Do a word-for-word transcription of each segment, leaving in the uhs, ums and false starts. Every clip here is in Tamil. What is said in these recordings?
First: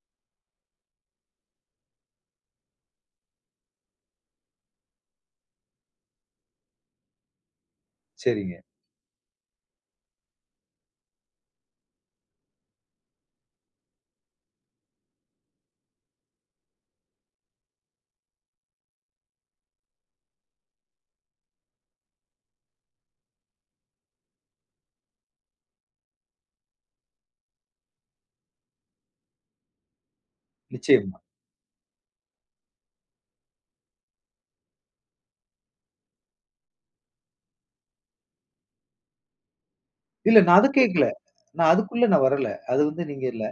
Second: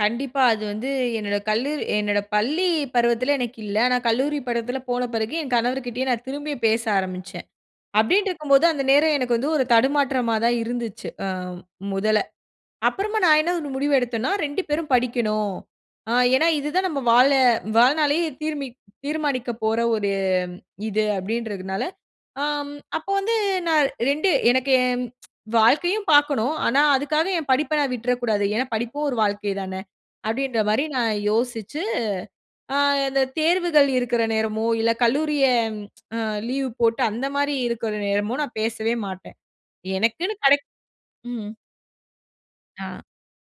கண்டிப்பா அது வந்து, என்னோட கல்லூரி என்னோட பள்ளி பருவத்தில எனக்கு இல்ல, ஆனா கல்லூரி பருவத்தில போன பிறகு, என் கணவர்கிட்டயும் நான் திரும்பி பேச ஆரம்பிச்சேன், அப்டின்னு சரிங்க. இருக்கும்போது அந்த நேரம் எனக்கு வந்து ஒரு தடுமாற்றமா தான் இருந்துச்சு, ஆ, முதல அப்புறமா நான் என்ன ஒரு முடிவு எடுத்தேன்னா, ரெண்டு பேரும் படிக்கணும், ஆ, ஏனா இதுதான் நம்ம வாழ வாழ்நாளே தீர்ம தீர்மானிக்கப் போற ஒரு இது, அப்டின்றதுனால, ஆம் அப்போ வந்து நான் ரெண்டு எனக்கு என் வாழ்க்கையும் பார்க்கனும், ஆனா அதுக்காக என் படிப்ப நான் விட்றக்கூடாது, ஏனா படிப்பும் ஒரு வாழ்க்கை தானே, அப்டின்ற மாரி நான் நிச்சயமா. யோசிச்சு, ஆ இந்த தேர்வுகள் இருக்குற நேரமோ இல்ல கல்லூரிய ஆ லீவ் போட்டு அந்த மாரி இருக்கற நேரமும் நான் பேசவே மாட்டேன், எனக்குனு இல்ல. நான் கிடைக்கு அத கேட்கல, ம். நான் அதுக்குள்ள நான் வரல, அது ஆ. வந்து நீங்க இல்ல,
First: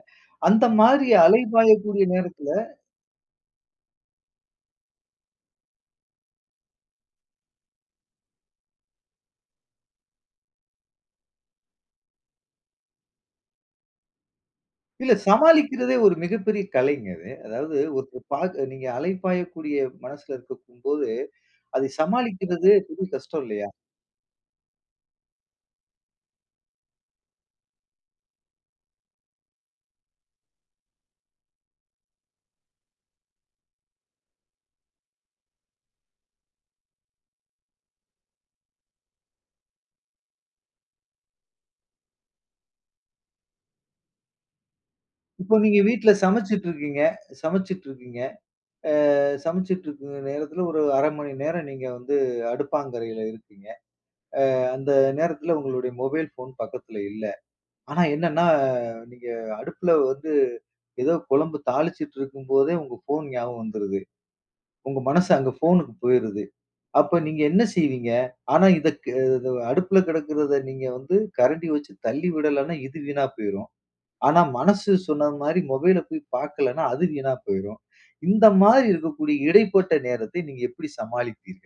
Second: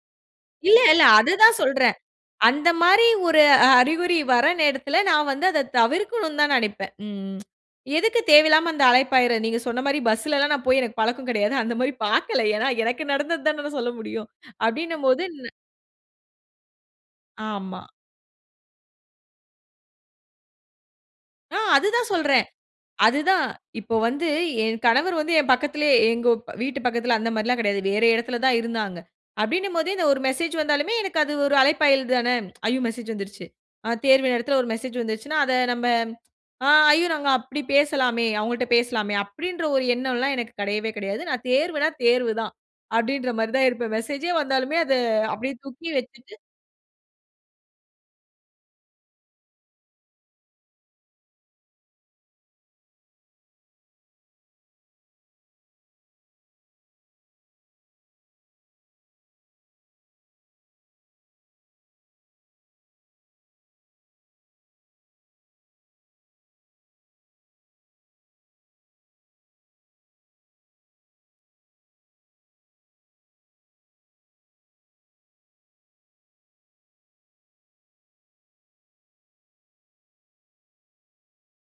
அந்த இல்ல, இல்ல. மாரி அது அலை தான் சொல்றேன், பாயக்கூடிய நேரத்தில அந்த மாரி ஒரு அறிகுறி வர நேரத்தில நான் வந்து அத தவிர்க்கனு தான் நெனைப்பேன். ம். எதுக்கு தேவையில்லாம அந்த அழைப்பாயிற நீங்க சொன்ன மாரி பஸ்லலாம் நான் போய் எனக்கு பழக்கம் கிடையாது, அந்த மாரி பார்க்கல, ஏனா எனக்கு நடந்தது தானே நான் சொல்ல முடியும் அப்டினும் இல்ல போது நா சமாளிக்கிறதே ஒரு மிகப்பெரிய கலைங்க அது. அதாவது ஆமா. ஒருத்தர் பார்க்க நீங்க அலை பாயக்கூடிய மனசில இருக்கும் போது, ஆ அது அதை தான் சொல்றேன், சமாளிக்கறதே பெரிய கஷ்டம் அதுதான், இல்லையா? இப்போ வந்து என் கணவர் வந்து என் பக்கத்திலேயே, எங்க வீட்டு பக்கத்தில அந்த மாரிலாம் கிடையாது, வேற இடத்தில தான் இருந்தாங்க. அப்டினும்போது இந்த ஒரு மெசேஜ் வந்தாலுமே எனக்கு அது ஒரு அழைப்பாயல் தானே, ஐயோ! மெசேஜ் வந்துருச்சு, ஆ தேர்வு நேரத்தில ஒரு மெசேஜ் வந்துருச்சனா அத நம்ம, ஆ ஐயோ! நாங்க அப்டி பேசலாமே, அவங்கள்ட்ட பேசலாமே, அப்டின்ற ஒரு எண்ணம்லாம் எனக்கு கிடையவே கிடையாது, நான் தேர்வுனா, தேர்வு தான் அப்டின்ற மாரி தான் இருப்பேன், மெசேஜ்யே வந்தாலுமே அத அப்டியே இப்போ நீங்க தூக்கி வீட்டில வைச்சிட்டு சமைச்சிட்டு இருக்கீங்க சமைச்சிட்டு இருக்கீங்க. ஆ சமைச்சிட்டு இருக்க நேரத்தில, ஒரு அரை மணி நேரம் நீங்க வந்து அடுப்பாங்கரையில இருக்கீங்க. ஆ அந்த நேரத்தில உங்களுடைய மொபைல் ஃபோன் பக்கத்தில இல்ல, ஆனா என்னென்னா, நீங்க அடுப்பில வந்து, ஏதோ குழம்பு தாளிச்சிட்டு இருக்கும்போதே உங்க ஃபோன் ஞாபகம் வந்துருது, உங்க மனசு அங்க போனுக்கு போய்ருது, அப்ப நீங்க என்ன செய்வீங்க? ஆனா இதுக்கு ஆ அடுப்பில கிடக்கிறதை நீங்க வந்து கரண்டி வச்சு தள்ளி விடலனா இது வீணா போய்ரும், ஆனா மனசு சொன்ன மாரி மொபைல போய் பார்க்கலனா அது வீணா போய்ரும், இந்த மாதிரி இருக்கக்கூடிய இடைப்பட்ட நேரத்தை நீங்க எப்டி சமாளிப்பீர்கள்?